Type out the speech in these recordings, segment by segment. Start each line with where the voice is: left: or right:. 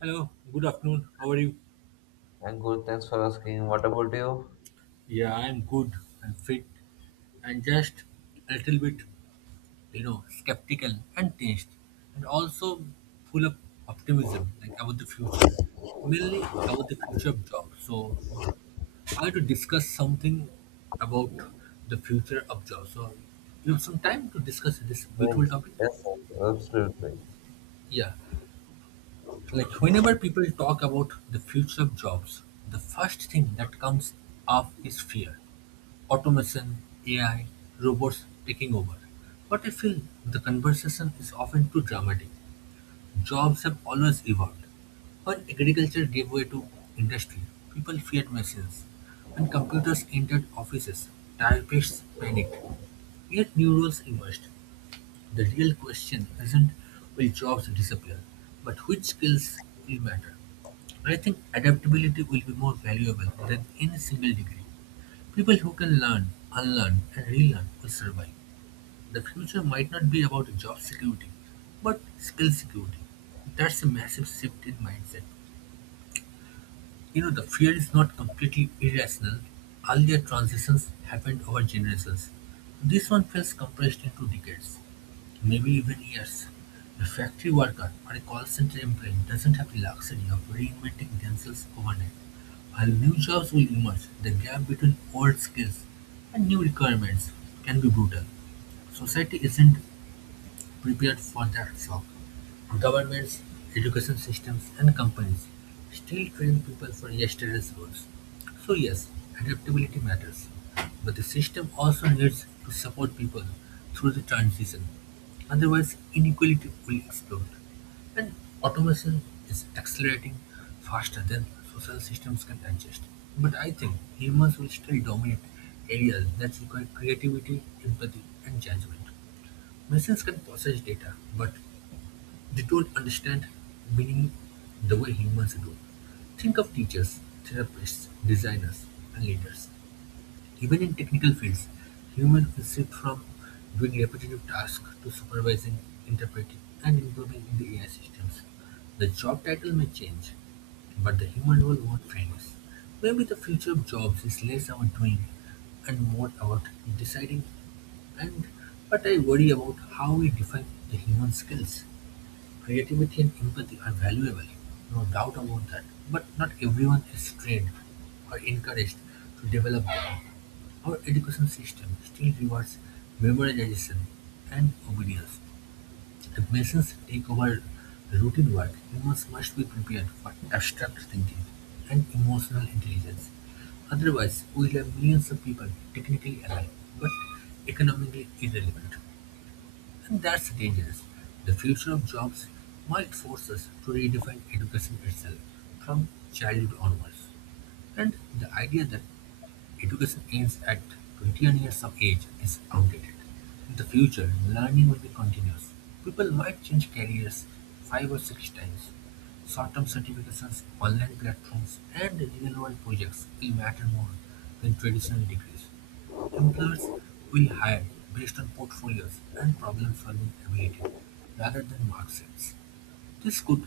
right: Hello, good afternoon. How are you?
left: I'm good, thanks for asking. What about you?
right: Yeah, I'm good. I'm fit and just a little bit, you know, skeptical and tense, and also full of optimism, like about the future, mainly about the future of job. So, I want to discuss something about the future of job. So, you have some time to discuss this beautiful
left: Yes,
right: topic?
left: yes, absolutely.
right: Yeah. Like whenever people talk about the future of jobs, the first thing that comes up is fear. Automation, AI, robots taking over. But I feel the conversation is often too dramatic. Jobs have always evolved. When agriculture gave way to industry, people feared machines. When computers entered offices, typists panicked. Yet new roles emerged. The real question isn't will jobs disappear, but which skills will matter. I think adaptability will be more valuable than any single degree. People who can learn, unlearn, and relearn will survive. The future might not be about job security, but skill security. That's a massive shift in mindset. You know, the fear is not completely irrational. Earlier transitions happened over generations. This one feels compressed into decades, maybe even years. A factory worker or a call center employee doesn't have the luxury of reinventing themselves overnight. While new jobs will emerge, the gap between old skills and new requirements can be brutal. Society isn't prepared for that shock. Governments, education systems, and companies still train people for yesterday's rules. So, yes, adaptability matters, but the system also needs to support people through the transition. Otherwise, inequality will explode. And automation is accelerating faster than social systems can adjust. But I think humans will still dominate areas that require creativity, empathy, and judgment. Machines can process data, but they don't understand meaning the way humans do. Think of teachers, therapists, designers, and leaders. Even in technical fields, humans will shift from doing repetitive tasks to supervising, interpreting, and improving in the AI systems. The job title may change, but the human role won't vanish. Maybe the future of jobs is less about doing and more about deciding. And but I worry about how we define the human skills. Creativity and empathy are valuable, no doubt about that, but not everyone is trained or encouraged to develop them. Our education system still rewards memorization and obedience. If machines take over routine work, humans must be prepared for abstract thinking and emotional intelligence. Otherwise, we'll have millions of people technically alive but economically irrelevant. When that changes, the future of jobs might force us to redefine education itself from childhood onwards. And the idea that education ends at 21 years of age is outdated. In the future, learning will be continuous. People might change careers five or six times. Short-term certifications, online platforms, and real-world projects will matter more than traditional degrees. Employers will hire based on portfolios and problem-solving ability rather than mark sheets. This could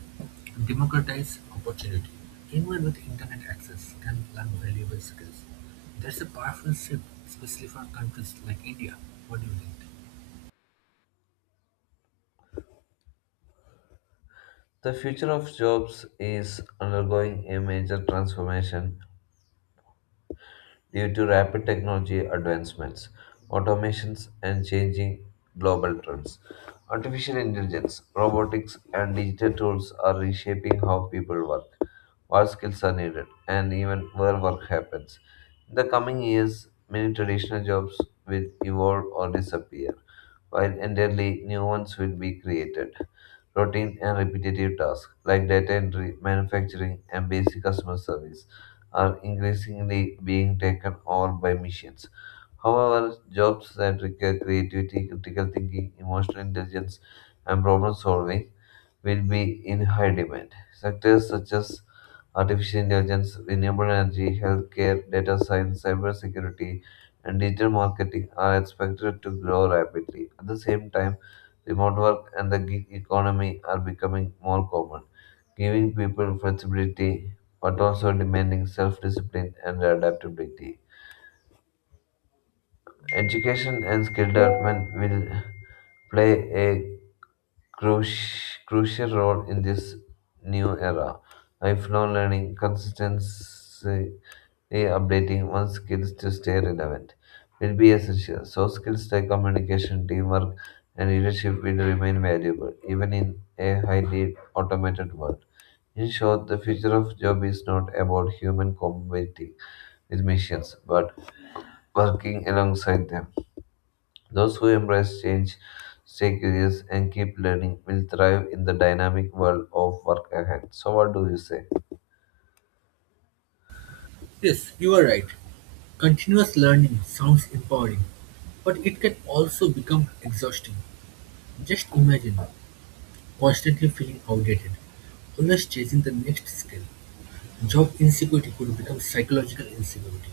right: democratize opportunity; anyone with internet access can learn valuable skills. That's a powerful shift, especially for countries like India. What do you think?
left: The future of jobs is undergoing a major transformation due to rapid technology advancements, automations, and changing global trends. Artificial intelligence, robotics, and digital tools are reshaping how people work, what skills are needed, and even where work happens. In the coming years, many traditional jobs will evolve or disappear, while entirely new ones will be created. Routine and repetitive tasks like data entry, manufacturing, and basic customer service are increasingly being taken over by machines. However, jobs that require creativity, critical thinking, emotional intelligence, and problem solving will be in high demand. Sectors such as artificial intelligence, renewable energy, healthcare, data science, cybersecurity, and digital marketing are expected to grow rapidly. At the same time, remote work and the gig economy are becoming more common, giving people flexibility but also demanding self discipline and adaptability. Education and skill development will play a crucial role in this new era. Lifelong learning, consistency updating one's skills to stay relevant will be essential. So, skills like communication, teamwork, and leadership will remain valuable even in a highly automated world. In short, the future of job is not about human competing with machines, but working alongside them. Those who embrace change, stay curious, and keep learning will thrive in the dynamic world of work ahead. So, what do you say?
right: Yes, you are right. Continuous learning sounds empowering, but it can also become exhausting. Just imagine constantly feeling outdated, always chasing the next skill. Job insecurity could become psychological insecurity.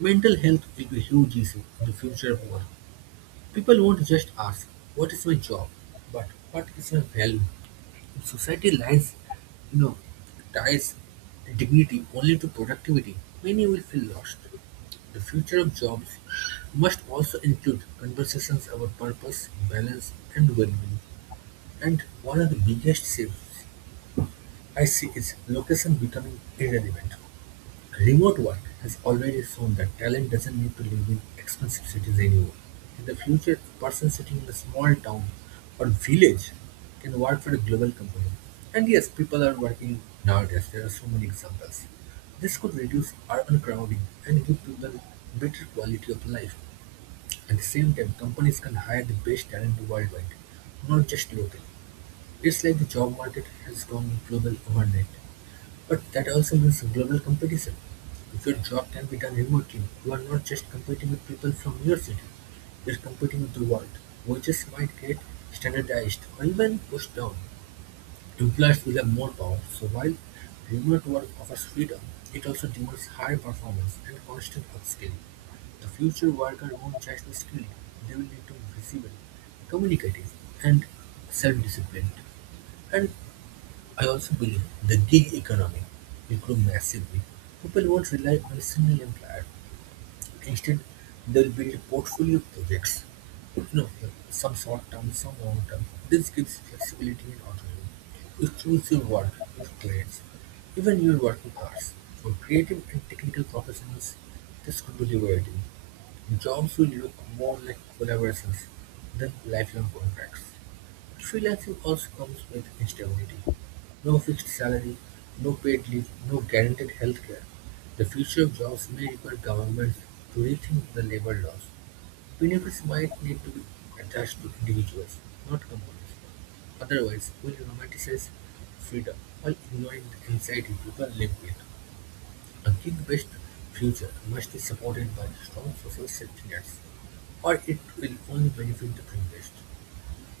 right: Mental health will be a huge issue in the future of work. People won't just ask, what is my job? But what is my value? If society lines, you know, ties dignity only to productivity, many will feel lost. The future of jobs must also include conversations about purpose, balance, and well-being. And one of the biggest shifts I see is location becoming irrelevant. Remote work has already shown that talent doesn't need to live in expensive cities anymore. In the future, a person sitting in a small town or village can work for a global company. And yes, people are working nowadays. There are so many examples. This could reduce urban crowding and give people better quality of life. At the same time, companies can hire the best talent worldwide, not just locally. It's like the job market has gone global overnight. But that also means global competition. If your job can be done remotely, you are not just competing with people from your city, you are competing with the world. Wages might get standardized or even pushed down. Employers will have more power, so while remote work offers freedom, it also demands high performance and constant upskilling. The future worker won't just be skilled, they will need to be visible, communicative, and self disciplined. And I also believe the gig economy will grow massively. People won't rely on a single employer. Instead, they'll build a portfolio of projects. You know, some short term, some long term. This gives flexibility and autonomy. You choose your work, your clients, even your working hours. For creative and technical professionals, this could be liberating. Jobs will look more like collaborations than lifelong contracts. Freelancing also comes with instability: no fixed salary, no paid leave, no guaranteed healthcare. The future of jobs may require governments to rethink the labor laws. Benefits might need to be attached to individuals, not companies. Otherwise, we'll romanticize freedom while ignoring the anxiety people live with. A gig-based future must be supported by strong social safety nets, or it will only benefit the privileged.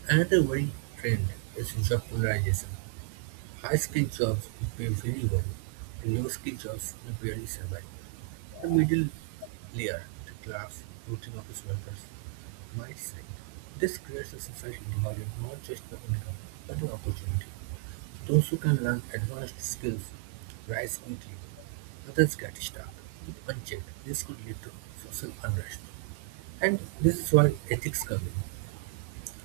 right: Another worrying trend is job polarization. High skilled jobs pay very well, and low skilled jobs may barely survive. The middle layer, the class, routine office workers, might side. This creates a society divided not just by income, but by opportunity. Those who can learn advanced skills rise quickly. Others get stuck. If unchecked, this could lead to social unrest. And this is where ethics come in.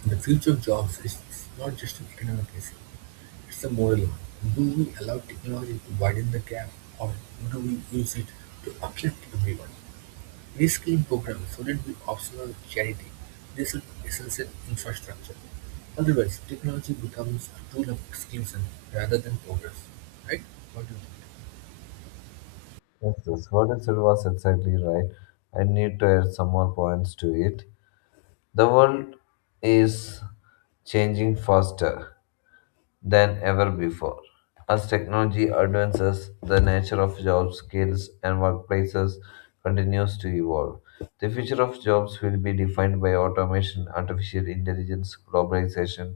right: The future of jobs is not just an economic issue, it's a moral one. Do we allow technology to widen the gap or do we use it to uplift everyone? Reskilling programs shouldn't be optional charity. They should be essential infrastructure. Otherwise, technology becomes a tool of exclusion rather than progress. Right? What do you think?
left: Yes, yes, what you said was exactly right. I need to add some more points to it. The world is changing faster than ever before. As technology advances, the nature of jobs, skills, and workplaces continues to evolve. The future of jobs will be defined by automation, artificial intelligence, globalization,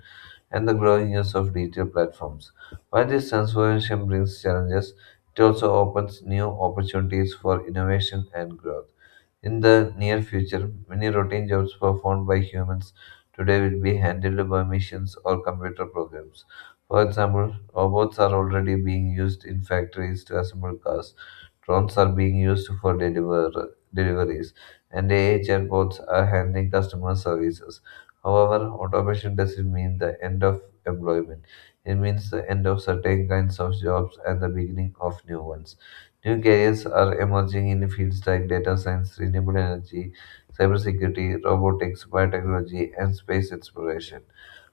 left: and the growing use of digital platforms. While this transformation brings challenges, it also opens new opportunities for innovation and growth. In the near future, many routine jobs performed by humans today will be handled by machines or computer programs. For example, robots are already being used in factories to assemble cars, drones are being used for deliveries, and AI chatbots are handling customer services. However, automation doesn't mean the end of employment. It means the end of certain kinds of jobs and the beginning of new ones. New careers are emerging in fields like data science, renewable energy, cybersecurity, robotics, biotechnology, and space exploration.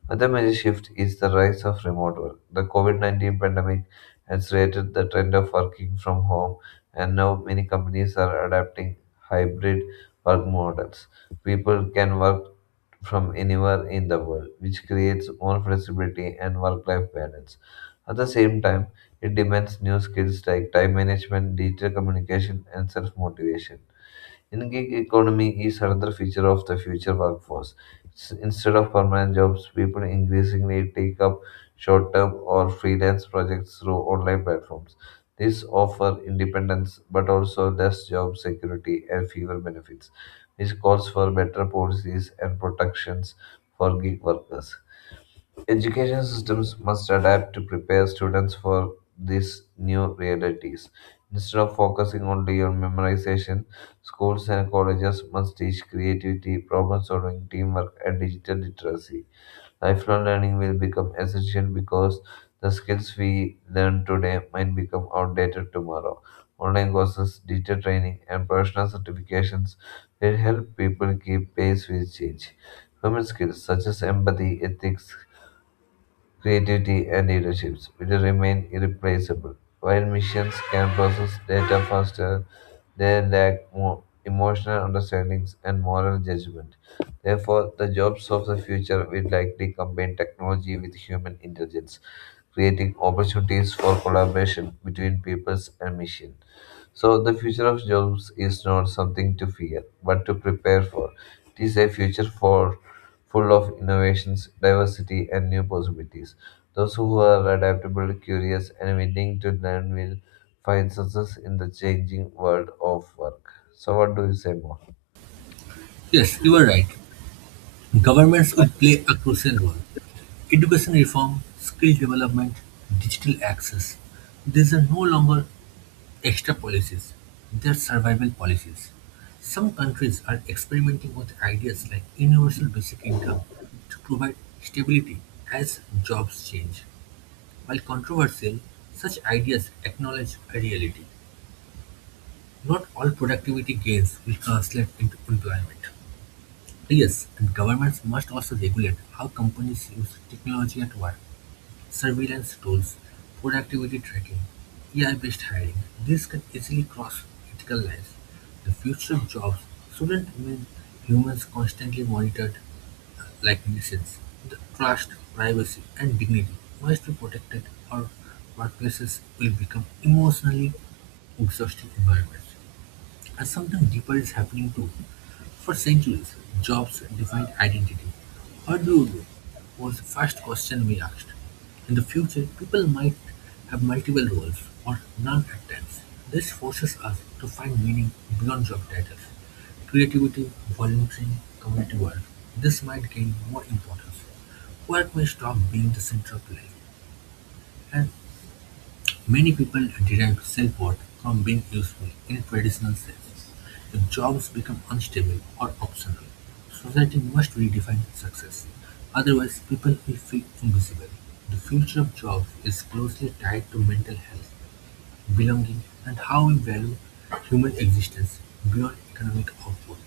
left: Another major shift is the rise of remote work. The COVID-19 pandemic has created the trend of working from home, and now many companies are adapting hybrid work models. People can work from anywhere in the world, which creates more flexibility and work life balance. At the same time, it demands new skills like time management, digital communication, and self motivation. In gig economy is another feature of the future workforce. Instead of permanent jobs, people increasingly take up short-term or freelance projects through online platforms. This offer independence but also less job security and fewer benefits, which calls for better policies and protections for gig workers. Education systems must adapt to prepare students for these new realities. Instead of focusing only on memorization, schools and colleges must teach creativity, problem solving, teamwork, and digital literacy. Lifelong learning will become essential because the skills we learn today might become outdated tomorrow. Online courses, digital training, and professional certifications will help people keep pace with change. Human skills such as empathy, ethics, creativity, and leaderships will remain irreplaceable. While machines can process data faster, they lack more emotional understandings and moral judgment. Therefore, the jobs of the future will likely combine technology with human intelligence, creating opportunities for collaboration between peoples and machines. So, the future of jobs is not something to fear, but to prepare for. It is a future for full of innovations, diversity, and new possibilities. Those who are adaptable, curious, and willing to learn will find success in the changing world of work. So, what do you say more?
right: Yes, you are right. Governments will play a crucial role. Education reform, skill development, digital access. These are no longer extra policies. Their survival policies. Some countries are experimenting with ideas like universal basic income to provide stability as jobs change. While controversial, such ideas acknowledge a reality. Not all productivity gains will translate into employment. Yes, and governments must also regulate how companies use technology at work surveillance tools, productivity tracking, AI-based hiring. These can easily cross ethical lines. The future of jobs shouldn't mean humans constantly monitored like machines. The trust, privacy, and dignity must be protected or workplaces will become emotionally exhausting environments. And something deeper is happening too. For centuries, jobs defined identity. What do you do? Was the first question we asked. In the future, people might have multiple roles or none at times. This forces us to find meaning beyond job titles. Creativity, volunteering, community work. This might gain more importance. Work may stop being the center of life and Many people derive self-worth from being useful in a traditional sense. If jobs become unstable or optional, society must redefine success. Otherwise, people will feel invisible. The future of jobs is closely tied to mental health, belonging, and how we value human existence beyond economic output.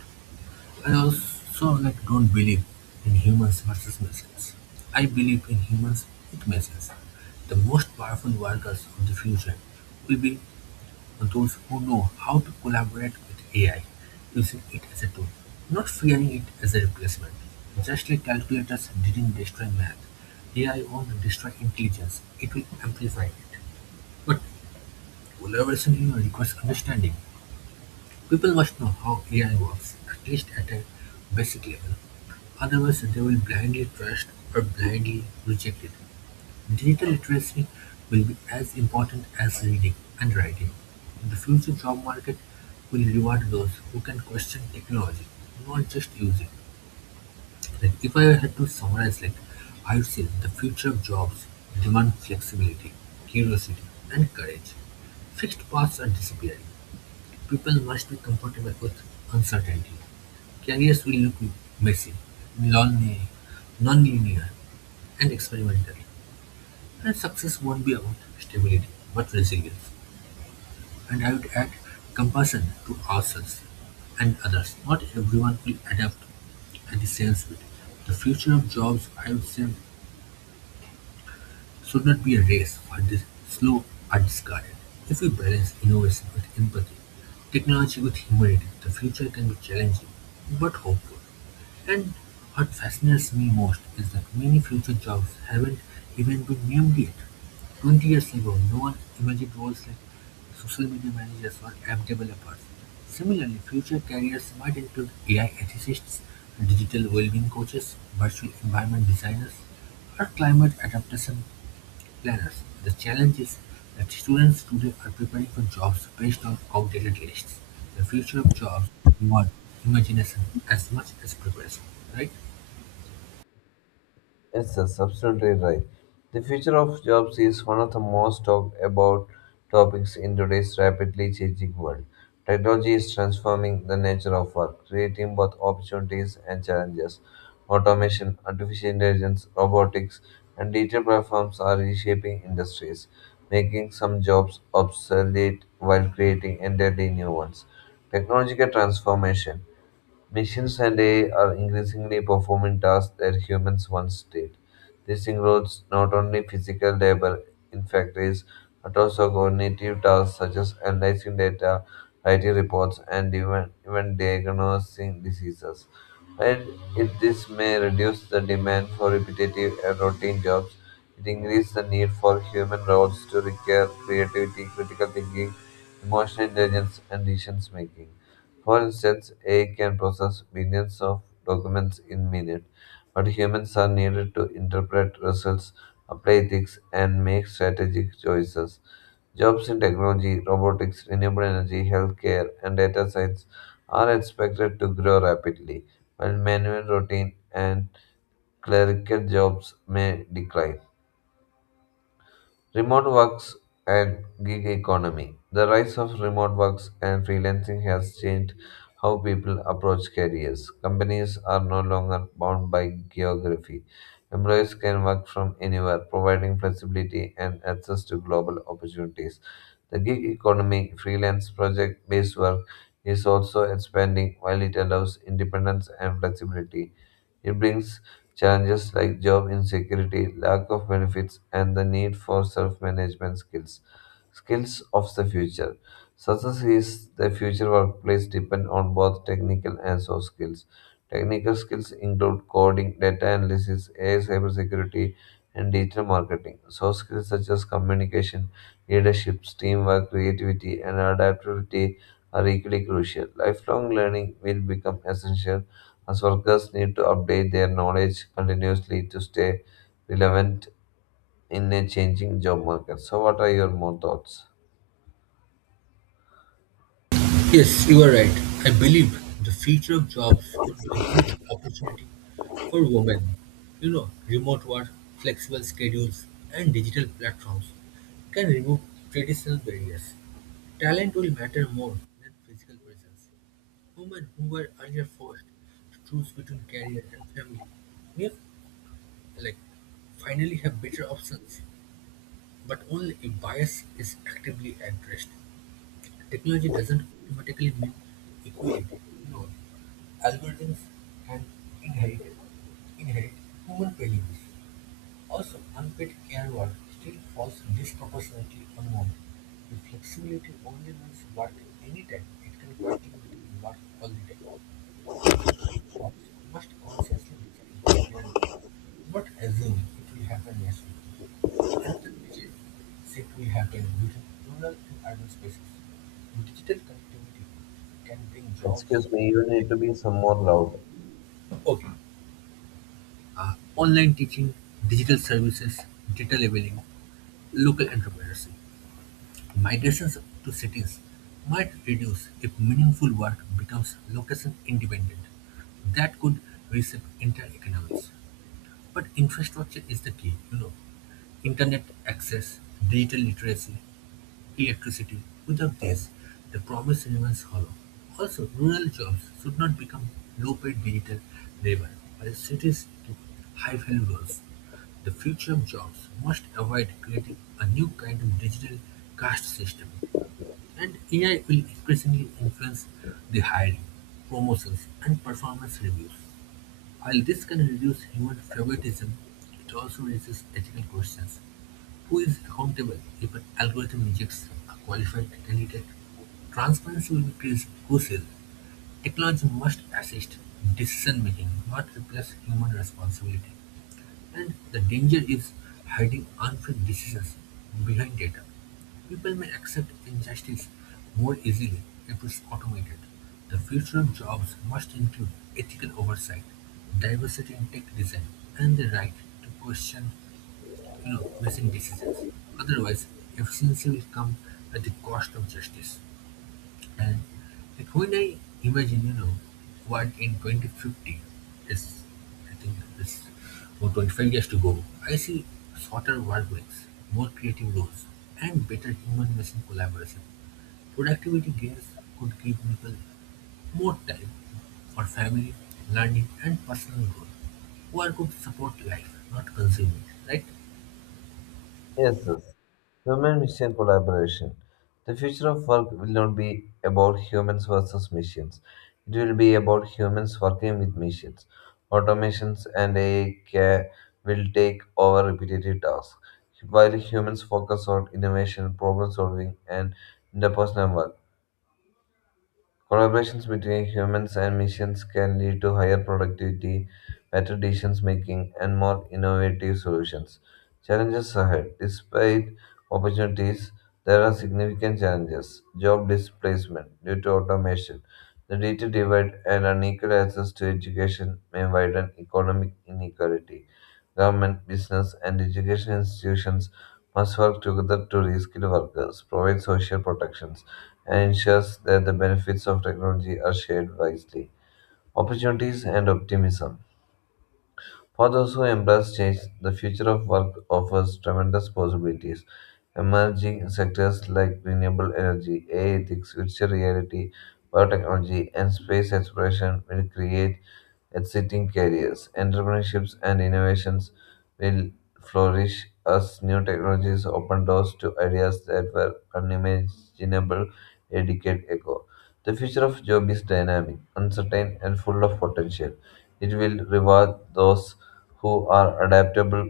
right: I also like don't believe in humans versus machines. I believe in humans with machines. The most powerful workers of the future will be those who know how to collaborate with AI using it as a tool, not fearing it as a replacement. Just like calculators didn't destroy math, AI won't destroy intelligence. It will amplify it. But collaboration requires understanding. People must know how AI works, at least at a basic level. Otherwise, they will blindly trust or blindly reject it. Digital literacy will be as important as reading and writing. The future job market will reward those who can question technology, not just use it. Like if I had to summarize, like I would say the future of jobs demand flexibility, curiosity, and courage. Fixed paths are disappearing. People must be comfortable with uncertainty. Careers will look messy, lonely, non-linear, and experimental. And success won't be about stability, but resilience. And I would add compassion to ourselves and others. Not everyone will adapt at the same speed. The future of jobs, I would say, should not be a race where the slow are discarded. If we balance innovation with empathy, technology with humanity, the future can be challenging but hopeful. And what fascinates me most is that many future jobs haven't even been named yet. 20 years ago, no one imagined roles like social media managers or app developers. Similarly, future careers might include AI ethicists, digital well-being coaches, virtual environment designers, or climate adaptation planners, the challenge is that students today are preparing for jobs based on outdated lists. The future of jobs demands imagination as much as preparation, right?
left: Yes, that's absolutely right. The future of jobs is one of the most talked about topics in today's rapidly changing world. Technology is transforming the nature of work, creating both opportunities and challenges. Automation, artificial intelligence, robotics, and digital platforms are reshaping industries, making some jobs obsolete while creating entirely new ones. Technological transformation. Machines and AI are increasingly performing tasks that humans once did. This includes not only physical labor in factories, but also cognitive tasks such as analyzing data, writing reports, and even diagnosing diseases. While this may reduce the demand for repetitive and routine jobs, it increases the need for human roles to require creativity, critical thinking, emotional intelligence, and decision making. For instance, AI can process billions of documents in minutes, but humans are needed to interpret results, apply ethics, and make strategic choices. Jobs in technology, robotics, renewable energy, healthcare, and data science are expected to grow rapidly, while manual routine and clerical jobs may decline. Remote works and gig economy. The rise of remote works and freelancing has changed how people approach careers. Companies are no longer bound by geography. Employees can work from anywhere, providing flexibility and access to global opportunities. The gig economy, freelance project based work, is also expanding while it allows independence and flexibility. It brings challenges like job insecurity, lack of benefits, and the need for self management skills. Skills of the future. Success is the future workplace depend on both technical and soft skills. Technical skills include coding, data analysis, AI cybersecurity, and digital marketing. Soft skills such as communication, leadership, teamwork, creativity, and adaptability are equally crucial. Lifelong learning will become essential as workers need to update their knowledge continuously to stay relevant in a changing job market. So, what are your more thoughts?
right: Yes, you are right. I believe the future of jobs could be a huge opportunity for women. You know, remote work, flexible schedules, and digital platforms can remove traditional barriers. Talent will matter more than physical presence. Women who were earlier forced to choose between career and family may like finally have better options, but only if bias is actively addressed. Technology doesn't automatically mean equality. No, algorithms and inherited inherit human values. Also, unpaid care work still falls disproportionately on women. If flexibility only means work anytime, it can quietly mean work all the time. The future must consciously be friendly, not assume it will happen naturally, and believe it will happen within rural and urban spaces. Digital connectivity can bring jobs.
left: Excuse me, you need to be some more loud.
right: Okay. Online teaching, digital services, data labeling, local entrepreneurship, migrations to cities might reduce if meaningful work becomes location independent. That could reshape entire economies. But infrastructure is the key, you know. Internet access, digital literacy, electricity. Without this, the promise remains hollow. Also, rural jobs should not become low-paid digital labor, while cities keep high-value roles. The future of jobs must avoid creating a new kind of digital caste system. And AI will increasingly influence the hiring, promotions, and performance reviews. While this can reduce human favoritism, it also raises ethical questions. Who is accountable if an algorithm rejects a qualified candidate? Transparency will be crucial. Technology must assist decision making, not replace human responsibility. And the danger is hiding unfair decisions behind data. People may accept injustice more easily if it's automated. The future of jobs must include ethical oversight, diversity in tech design, and the right to question, missing decisions. Otherwise, efficiency will come at the cost of justice. And like when I imagine, you know, what in 2050 is, I think this about 25 years to go, I see shorter work weeks, more creative roles, and better human machine collaboration. Productivity gains could give people more time for family, learning, and personal growth. Work could support life, not consume it, right?
left: Yes, yes. Human machine collaboration. The future of work will not be about humans versus machines. It will be about humans working with machines. Automations and AI will take over repetitive tasks, while humans focus on innovation, problem solving, and interpersonal work. Collaborations between humans and machines can lead to higher productivity, better decision making, and more innovative solutions. Challenges ahead. Despite opportunities, there are significant challenges. Job displacement due to automation, the data divide, and unequal access to education may widen economic inequality. Government, business, and education institutions must work together to reskill workers, provide social protections and ensures that the benefits of technology are shared wisely. Opportunities and optimism. For those who embrace change, the future of work offers tremendous possibilities. Emerging sectors like renewable energy, AI ethics, virtual reality, biotechnology, and space exploration will create exciting careers. Entrepreneurships and innovations will flourish as new technologies open doors to ideas that were unimaginable a decade ago. The future of job is dynamic, uncertain, and full of potential. It will reward those who are adaptable,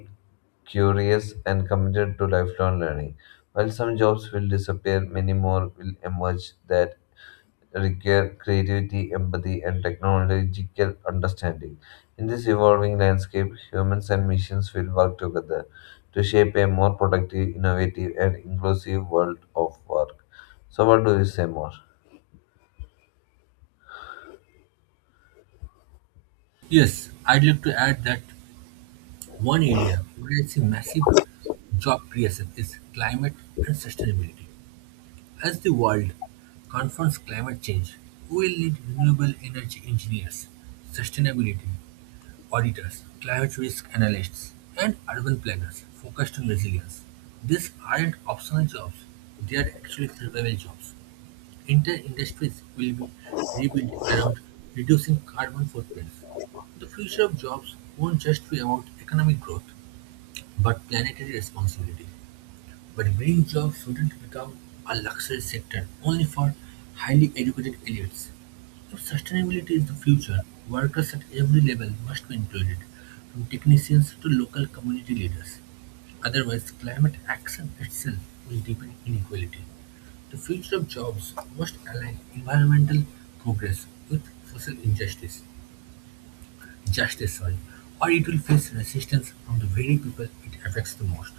left: curious, and committed to lifelong learning. While some jobs will disappear, many more will emerge that require creativity, empathy, and technological understanding. In this evolving landscape, humans and machines will work together to shape a more productive, innovative, and inclusive world of work. So, what do you say more?
right: Yes, I'd like to add that one area where I see massive job creation is climate and sustainability. As the world confronts climate change, we will need renewable energy engineers, sustainability auditors, climate risk analysts, and urban planners focused on resilience. These aren't optional jobs, they are actually survival jobs. Entire industries will be rebuilt around reducing carbon footprints. The future of jobs won't just be about economic growth, but planetary responsibility. But green jobs shouldn't become a luxury sector only for highly educated elites. If sustainability is the future, workers at every level must be included, from technicians to local community leaders. Otherwise, climate action itself will deepen inequality. The future of jobs must align environmental progress with social injustice, justice, sorry, or it will face resistance from the very people it affects the most.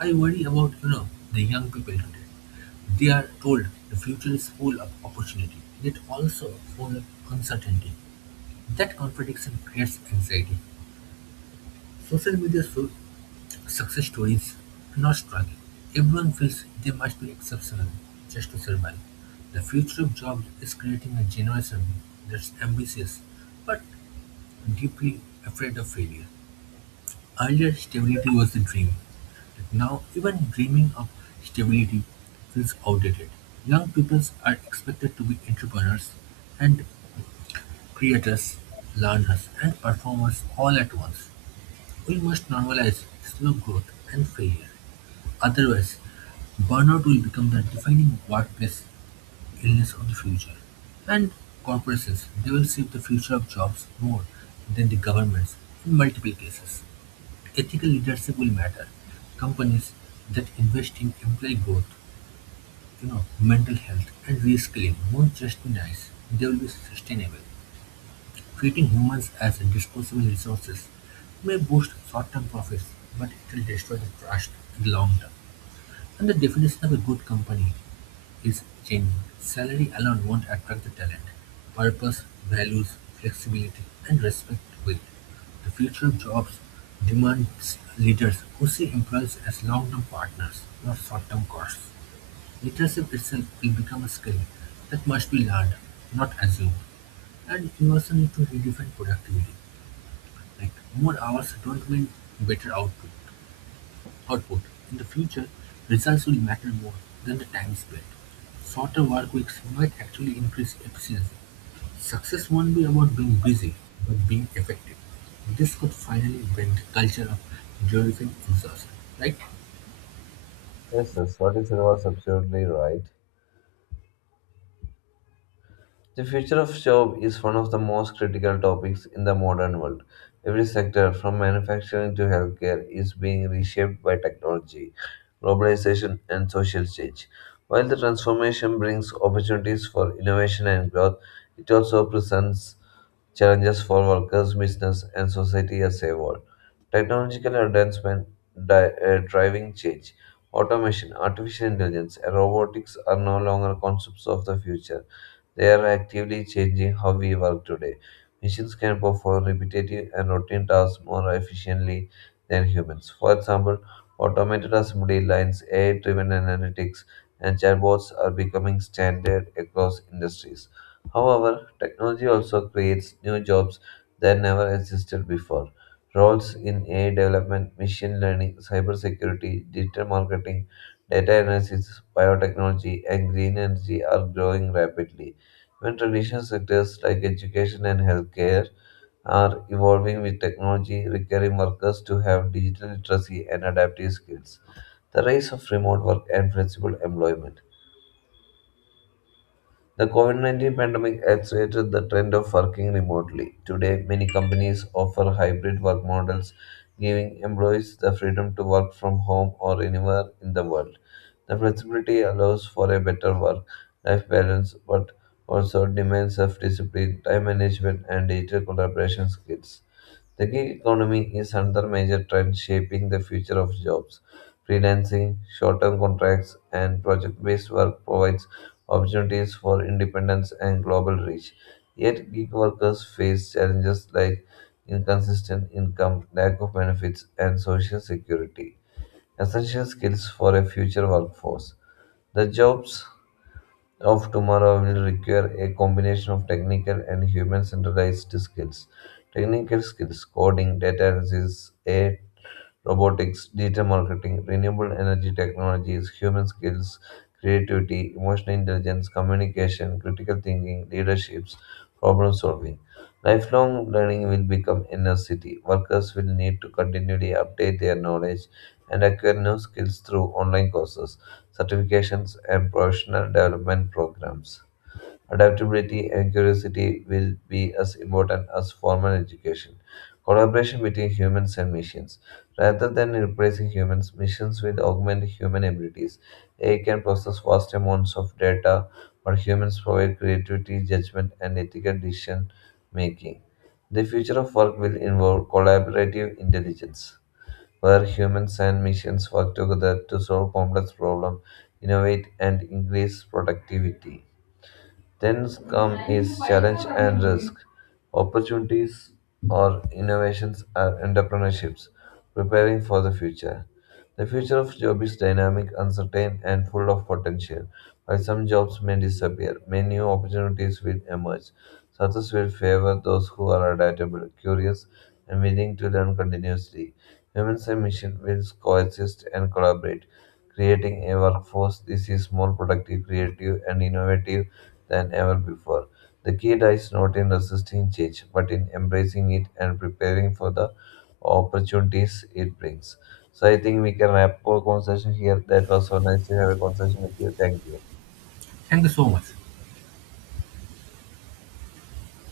right: I worry about, you know, the young people today. They are told the future is full of opportunity, yet also full of uncertainty. That contradiction creates anxiety. Social media shows success stories, not struggle. Everyone feels they must be exceptional just to survive. The future of jobs is creating a generation that's ambitious but deeply afraid of failure. Earlier, stability was the dream. Now even dreaming of stability feels outdated. Young people are expected to be entrepreneurs and creators, learners and performers all at once. We must normalize slow growth and failure. Otherwise, burnout will become the defining workplace illness of the future. And corporations, they will shape the future of jobs more than the governments in multiple cases. Ethical leadership will matter. Companies that invest in employee growth, you know, mental health and reskilling won't just be nice, they will be sustainable. Treating humans as disposable resources may boost short-term profits, but it will destroy the trust in the long term. And the definition of a good company is changing. Salary alone won't attract the talent. Purpose, values, flexibility, and respect will. The future of jobs demands leaders who see employees as long-term partners, not short-term costs. Leadership itself will become a skill that must be learned, not assumed. And you also need to redefine productivity. Like more hours don't mean better output. Output: in the future, results will matter more than the time spent. Shorter workweeks might actually increase efficiency. Success won't be about being busy, but being effective. This could finally break the culture of glorifying exhaustion. Right?
left: Yes, yes, what you said was absolutely right. The future of job is one of the most critical topics in the modern world. Every sector, from manufacturing to healthcare, is being reshaped by technology, globalization, and social change. While the transformation brings opportunities for innovation and growth, it also presents challenges for workers, business, and society as a whole. Technological advancement driving change. Automation, artificial intelligence, and robotics are no longer concepts of the future, they are actively changing how we work today. Machines can perform repetitive and routine tasks more efficiently than humans. For example, automated assembly lines, AI driven analytics, and chatbots are becoming standard across industries. However, technology also creates new jobs that never existed before. Roles in AI development, machine learning, cybersecurity, digital marketing, data analysis, biotechnology, and green energy are growing rapidly. When traditional sectors like education and healthcare are evolving with technology, requiring workers to have digital literacy and adaptive skills. The rise of remote work and flexible employment. The COVID 19 pandemic accelerated the trend of working remotely. Today, many companies offer hybrid work models, giving employees the freedom to work from home or anywhere in the world. The flexibility allows for a better work life balance but also demands self discipline, time management, and digital collaboration skills. The gig economy is another major trend shaping the future of jobs. Freelancing, short term contracts, and project based work provides opportunities for independence and global reach. Yet, gig workers face challenges like inconsistent income, lack of benefits, and social security, essential skills for a future workforce. The jobs of tomorrow will require a combination of technical and human centralized skills. Technical skills, coding, data analysis, AI robotics, data marketing, renewable energy technologies, human skills, creativity, emotional intelligence, communication, critical thinking, leaderships, problem solving. Lifelong learning will become a necessity. Workers will need to continually update their knowledge and acquire new skills through online courses, certifications, and professional development programs. Adaptability and curiosity will be as important as formal education. Collaboration between humans and machines. Rather than replacing humans, machines will augment human abilities. AI can process vast amounts of data, while humans provide creativity, judgment, and ethical decision making. The future of work will involve collaborative intelligence, where humans and machines work together to solve complex problems, innovate, and increase productivity. Then come is challenge and risk. Opportunities or innovations are entrepreneurships, preparing for the future. The future of job is dynamic, uncertain, and full of potential. While some jobs may disappear, many new opportunities will emerge. Success will favor those who are adaptable, curious, and willing to learn continuously. Humans and machines will coexist and collaborate, creating a workforce. This is more productive, creative, and innovative than ever before. The key lies not in resisting change, but in embracing it and preparing for the opportunities it brings. So I think we can wrap our conversation here. That was so nice to have a conversation with you. Thank you.
right: Thank you so much.